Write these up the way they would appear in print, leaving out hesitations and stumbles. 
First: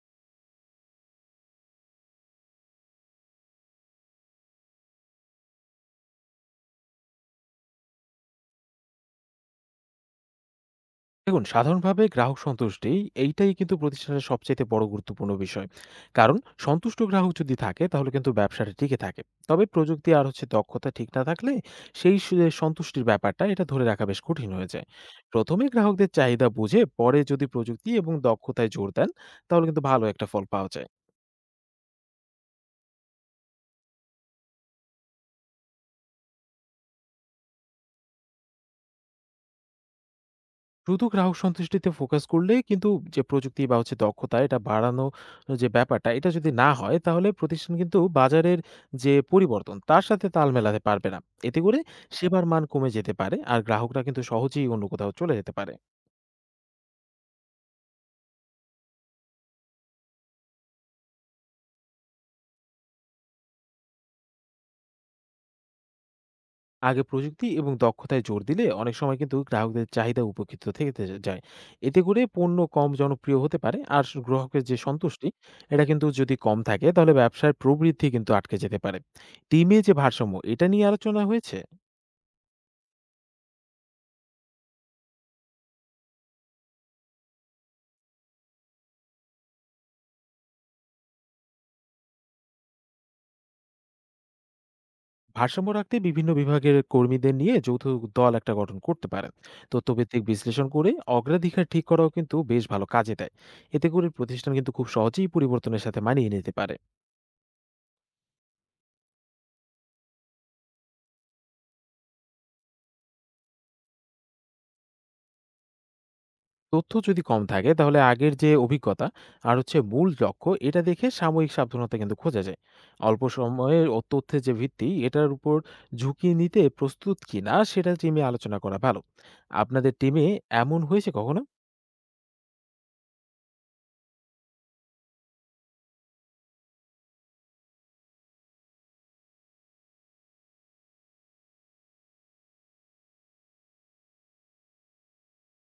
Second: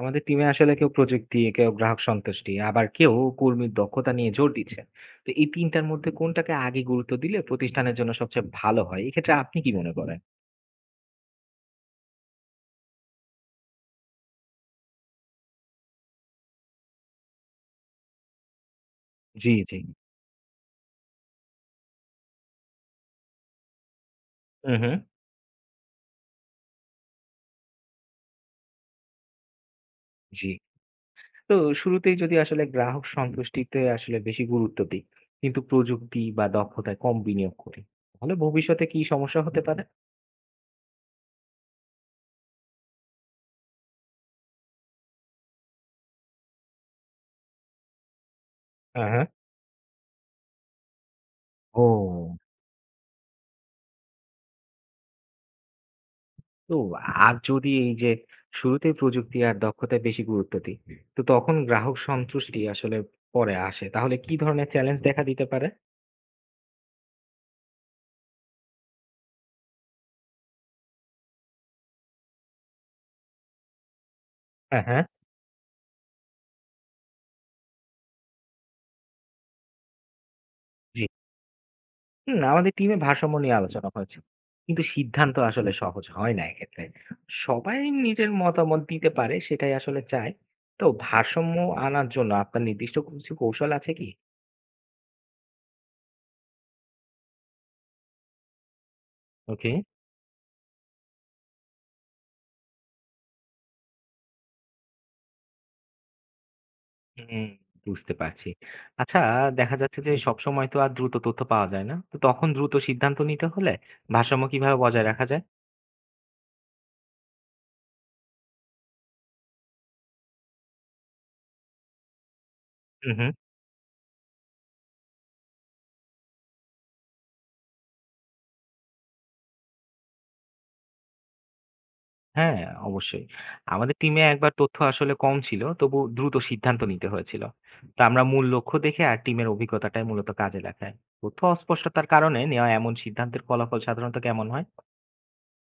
আমাদের টিমে আসলে কেউ প্রযুক্তি, কেউ গ্রাহক সন্তুষ্টি, আবার কেউ কর্মীর দক্ষতা নিয়ে জোর দিচ্ছে। তো এই তিনটার মধ্যে কোনটাকে আগে গুরুত্ব দিলে প্রতিষ্ঠানের জন্য সবচেয়ে ভালো হয়, এক্ষেত্রে আপনি কি মনে করেন? দেখুন, সাধারণভাবে গ্রাহক সন্তুষ্টি এইটাই কিন্তু প্রতিষ্ঠানের সবচাইতে বড় গুরুত্বপূর্ণ বিষয়। কারণ সন্তুষ্ট গ্রাহক যদি থাকে তাহলে কিন্তু ব্যবসাটা টিকে থাকে। জি, তবে জি। প্রযুক্তি আর হচ্ছে দক্ষতা ঠিক না থাকলে যে সন্তুষ্টির ব্যাপারটা এটা ধরে রাখা বেশ কঠিন হয়ে হুম, যায়। হুম। প্রথমে গ্রাহকদের চাহিদা বুঝে পরে যদি প্রযুক্তি এবং দক্ষতায় জোর দেন তাহলে কিন্তু ভালো একটা ফল জি। পাওয়া যায়। তো শুরুতেই যদি আসলে গ্রাহক সন্তুষ্টিতে আসলে বেশি গুরুত্ব দিই, কিন্তু প্রযুক্তি বা দক্ষতায় কম বিনিয়োগ করি, তাহলে ভবিষ্যতে কি সমস্যা হতে পারে? শুধু গ্রাহক সন্তুষ্টিতে ফোকাস করলে কিন্তু যে প্রযুক্তি বা হচ্ছে দক্ষতা এটা বাড়ানো, যে ব্যাপারটা এটা যদি না হয় তাহলে প্রতিষ্ঠান কিন্তু বাজারের হ্যাঁ, যে হ্যাঁ। পরিবর্তন তার সাথে তাল মেলাতে পারবে না। এতে করে ও। সেবার মান কমে যেতে পারে আর গ্রাহকরা কিন্তু সহজেই অন্য কোথাও চলে যেতে পারে। তো আর যদি এই যে শুরুতেই প্রযুক্তি আর দক্ষতায় বেশি গুরুত্ব দিই, তো তখন গ্রাহক সন্তুষ্টি আসলে পরে আসে। তাহলে কি ধরনের চ্যালেঞ্জ দেখা দিতে পারে? আগে প্রযুক্তি এবং দক্ষতায় জোর দিলে অনেক সময় কিন্তু গ্রাহকদের চাহিদা উপেক্ষিত থেকে তে যায়। এতে করে পণ্য কম জনপ্রিয় হতে পারে আর গ্রাহকের যে হ্যাঁ, হ্যাঁ। সন্তুষ্টি এটা কিন্তু যদি কম থাকে তাহলে ব্যবসার প্রবৃদ্ধি কিন্তু আটকে যেতে পারে। টিমে যে ভারসাম্য এটা নিয়ে জি। আলোচনা হয়েছে? হুম, আমাদের টিমে ভারসাম্য নিয়ে আলোচনা হয়েছে। কিন্তু সিদ্ধান্ত আসলে সহজ হয় না এক্ষেত্রে। সবাই নিজের মতামত দিতে পারে, সেটাই আসলে চায়। তো ভারসাম্য আনার জন্য আপনার নির্দিষ্ট কিছু কৌশল আছে কি? ভারসাম্য রাখতে বিভিন্ন বিভাগের কর্মীদের নিয়ে যৌথ দল একটা গঠন করতে পারেন। ওকে। তথ্যভিত্তিক বিশ্লেষণ করে অগ্রাধিকার ঠিক করাও কিন্তু বেশ ভালো কাজে দেয়। এতে করে প্রতিষ্ঠান কিন্তু খুব সহজেই পরিবর্তনের সাথে মানিয়ে নিতে পারে। হুম, বুঝতে পারছি। আচ্ছা, দেখা যাচ্ছে যে সবসময় তো আর দ্রুত তথ্য পাওয়া যায় না। তো তখন দ্রুত সিদ্ধান্ত নিতে হলে ভারসাম্য কিভাবে বজায় রাখা যায়? তথ্য যদি কম থাকে তাহলে আগের যে অভিজ্ঞতা আর হচ্ছে মূল লক্ষ্য এটা দেখে সাময়িক সাবধানতা কিন্তু খোঁজা যায়। হুম, অল্প হুম। সময়ের ও তথ্যের যে ভিত্তি এটার উপর ঝুঁকি নিতে প্রস্তুত কিনা সেটা টিমে আলোচনা করা ভালো। আপনাদের টিমে এমন হয়েছে কখনো? হ্যাঁ, অবশ্যই। আমাদের টিমে একবার তথ্য আসলে কম ছিল, তবু দ্রুত সিদ্ধান্ত নিতে হয়েছিল। তো আমরা মূল লক্ষ্য দেখে আর টিমের অভিজ্ঞতাটাই মূলত কাজে লাগাই। তথ্য অস্পষ্টতার কারণে নেওয়া এমন সিদ্ধান্তের ফলাফল সাধারণত কেমন হয়?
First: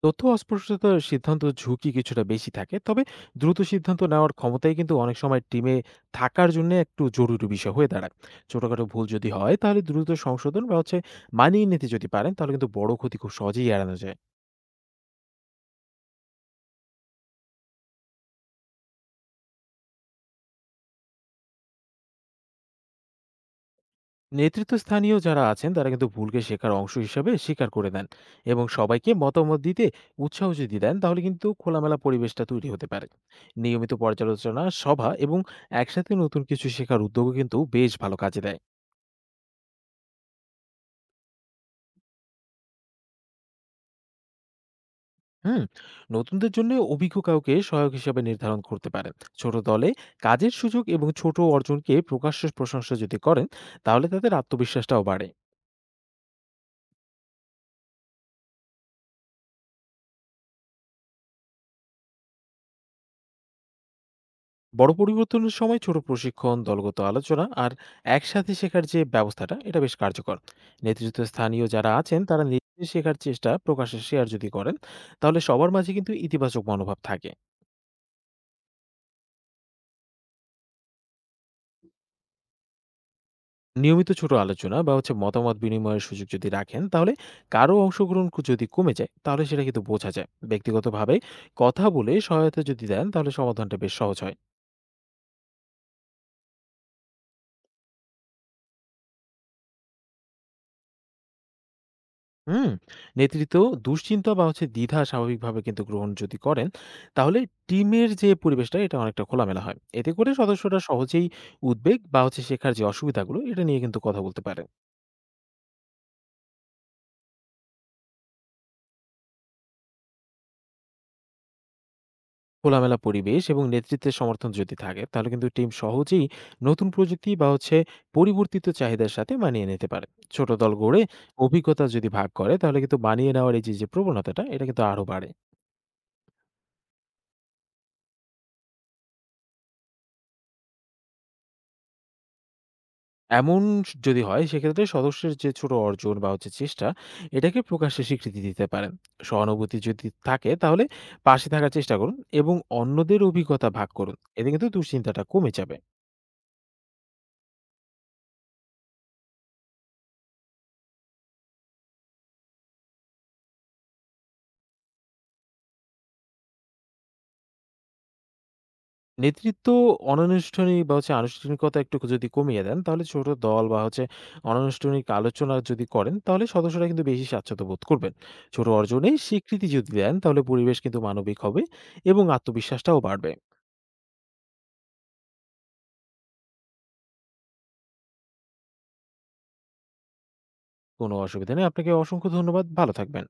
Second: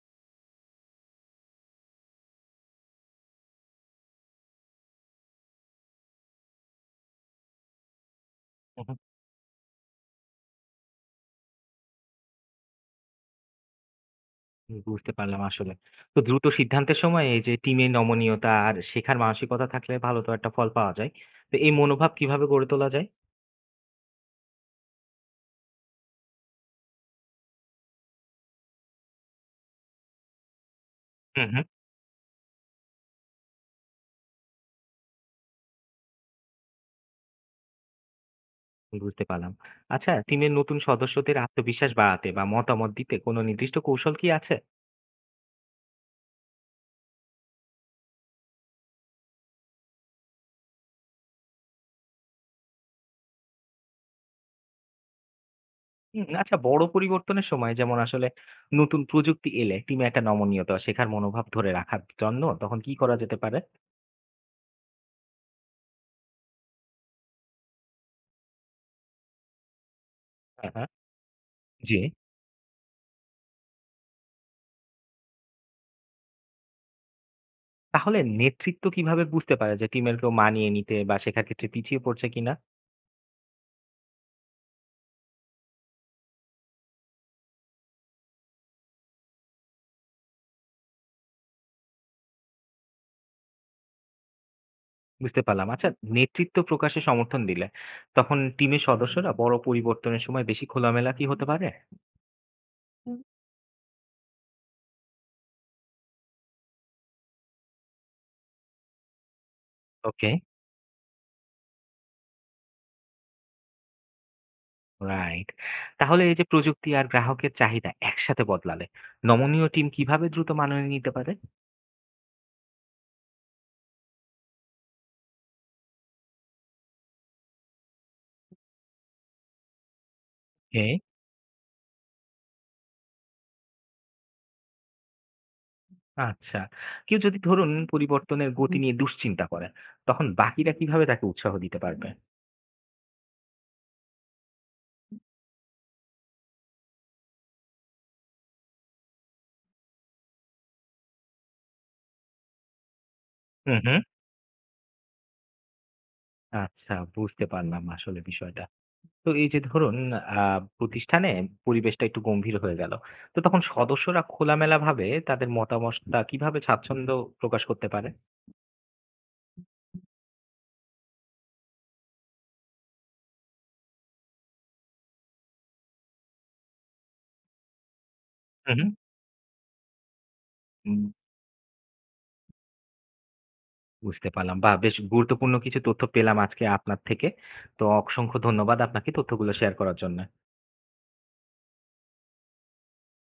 তথ্য অস্পষ্টতার সিদ্ধান্ত ঝুঁকি কিছুটা বেশি থাকে, তবে দ্রুত সিদ্ধান্ত নেওয়ার ক্ষমতাই কিন্তু অনেক সময় টিমে থাকার জন্য একটু জরুরি বিষয় হয়ে দাঁড়ায়। ছোটখাটো ভুল যদি হয় তাহলে দ্রুত সংশোধন বা হচ্ছে মানিয়ে নিতে যদি পারেন তাহলে কিন্তু বড় ক্ষতি খুব সহজেই এড়ানো যায়। হুম, বুঝতে পারলাম আসলে। তো দ্রুত সিদ্ধান্তের সময় এই যে টিমে নমনীয়তা আর শেখার মানসিকতা থাকলে ভালো তো একটা ফল পাওয়া যায়। তো এই মনোভাব কিভাবে গড়ে তোলা যায়? নেতৃত্বস্থানীয় যারা আছেন তারা কিন্তু ভুলকে শেখার অংশ হিসাবে স্বীকার করে নেন এবং সবাইকে মতামত দিতে উৎসাহ যদি দেন তাহলে কিন্তু হুম, হুম। খোলামেলা পরিবেশটা তৈরি হতে পারে। নিয়মিত পর্যালোচনা সভা এবং একসাথে নতুন কিছু শেখার উদ্যোগও কিন্তু বেশ ভালো কাজে দেয়। বুঝতে পারলাম। আচ্ছা, টিমের নতুন সদস্যদের আত্মবিশ্বাস বাড়াতে বা মতামত দিতে কোনো নির্দিষ্ট কৌশল কি আছে? হুম। নতুনদের জন্য অভিজ্ঞ কাউকে সহায়ক হিসাবে নির্ধারণ করতে পারেন। ছোট দলে কাজের সুযোগ এবং ছোট অর্জনকে প্রকাশ্য প্রশংসা যদি করেন তাহলে তাদের আত্মবিশ্বাসটাও বাড়ে। হুম, আচ্ছা, বড় পরিবর্তনের সময় যেমন আসলে নতুন প্রযুক্তি এলে টিমে একটা নমনীয়তা বা শেখার মনোভাব ধরে রাখার জন্য তখন কি করা যেতে পারে? বড় পরিবর্তনের সময় ছোট প্রশিক্ষণ, দলগত আলোচনা আর একসাথে শেখার যে ব্যবস্থাটা এটা বেশ কার্যকর। হ্যাঁ, হ্যাঁ। নেতৃত্ব স্থানীয় যারা জি। আছেন তারা নিজে শেখার চেষ্টা প্রকাশে শেয়ার যদি করেন তাহলে সবার মাঝে কিন্তু ইতিবাচক মনোভাব থাকে। তাহলে নেতৃত্ব কিভাবে বুঝতে পারে যে টিমের কেউ মানিয়ে নিতে বা শেখার ক্ষেত্রে পিছিয়ে পড়ছে কিনা? নিয়মিত ছোট আলোচনা বা হচ্ছে মতামত বিনিময়ের সুযোগ যদি রাখেন তাহলে কারো অংশগ্রহণ যদি কমে যায় তাহলে সেটা কিন্তু বোঝা যায়। ব্যক্তিগতভাবে কথা বলে সহায়তা যদি দেন তাহলে সমাধানটা বেশ সহজ হয়। বুঝতে পারলাম। আচ্ছা, নেতৃত্ব প্রকাশে সমর্থন দিলে তখন টিমের সদস্যরা বড় পরিবর্তনের সময় বেশি খোলামেলা কি হতে পারে? হুম, হুম। নেতৃত্ব দুশ্চিন্তা বা হচ্ছে দ্বিধা স্বাভাবিকভাবে কিন্তু গ্রহণ যদি করেন, তাহলে টিমের যে পরিবেশটা এটা অনেকটা খোলামেলা হয়। এতে করে ওকে। সদস্যরা সহজেই উদ্বেগ বা হচ্ছে শেখার যে অসুবিধাগুলো এটা নিয়ে কিন্তু কথা বলতে পারে। রাইট। তাহলে এই যে প্রযুক্তি আর গ্রাহকের চাহিদা একসাথে বদলালে নমনীয় টিম কিভাবে দ্রুত মানিয়ে নিতে পারে? খোলামেলা পরিবেশ এবং নেতৃত্বের সমর্থন যদি থাকে, তাহলে কিন্তু টিম সহজেই নতুন প্রযুক্তি বা হচ্ছে পরিবর্তিত চাহিদার সাথে মানিয়ে নিতে পারে। ছোট দল ওকে। গড়ে অভিজ্ঞতা যদি ভাগ করে, তাহলে কিন্তু মানিয়ে নেওয়ার এই যে যে প্রবণতাটা এটা কিন্তু আরো বাড়ে। আচ্ছা, কেউ যদি ধরুন পরিবর্তনের গতি নিয়ে দুশ্চিন্তা করে, তখন বাকিরা কিভাবে তাকে উৎসাহ দিতে পারবে? এমন যদি হয় সেক্ষেত্রে সদস্যের যে ছোট অর্জন বা হচ্ছে চেষ্টা এটাকে প্রকাশ্যে স্বীকৃতি দিতে পারেন। সহানুভূতি যদি থাকে তাহলে পাশে থাকার চেষ্টা করুন এবং অন্যদের অভিজ্ঞতা হুম, ভাগ হুম। করুন। এতে কিন্তু দুশ্চিন্তাটা কমে যাবে। আচ্ছা, বুঝতে পারলাম আসলে বিষয়টা। তো এই যে ধরুন আ প্রতিষ্ঠানে পরিবেশটা একটু গম্ভীর হয়ে গেল। তো তখন সদস্যরা খোলামেলাভাবে তাদের মতামতটা কিভাবে স্বাচ্ছন্দ্য প্রকাশ করতে পারে? নেতৃত্ব অনানুষ্ঠানিক বা হচ্ছে আনুষ্ঠানিকতা একটু যদি কমিয়ে দেন তাহলে ছোট দল বা হচ্ছে অনানুষ্ঠানিক আলোচনা যদি করেন তাহলে সদস্যরা কিন্তু বেশি স্বাচ্ছন্দ্য বোধ করবেন। ছোট হু, হু। অর্জনে স্বীকৃতি যদি দেন তাহলে পরিবেশ কিন্তু উম মানবিক হবে এবং আত্মবিশ্বাসটাও বাড়বে। বুঝতে পারলাম। বাহ! বেশ গুরুত্বপূর্ণ কিছু তথ্য পেলাম আজকে আপনার থেকে। তো অসংখ্য ধন্যবাদ আপনাকে তথ্যগুলো শেয়ার করার জন্য। কোনো অসুবিধা নেই। আপনাকে অসংখ্য ধন্যবাদ। ভালো থাকবেন।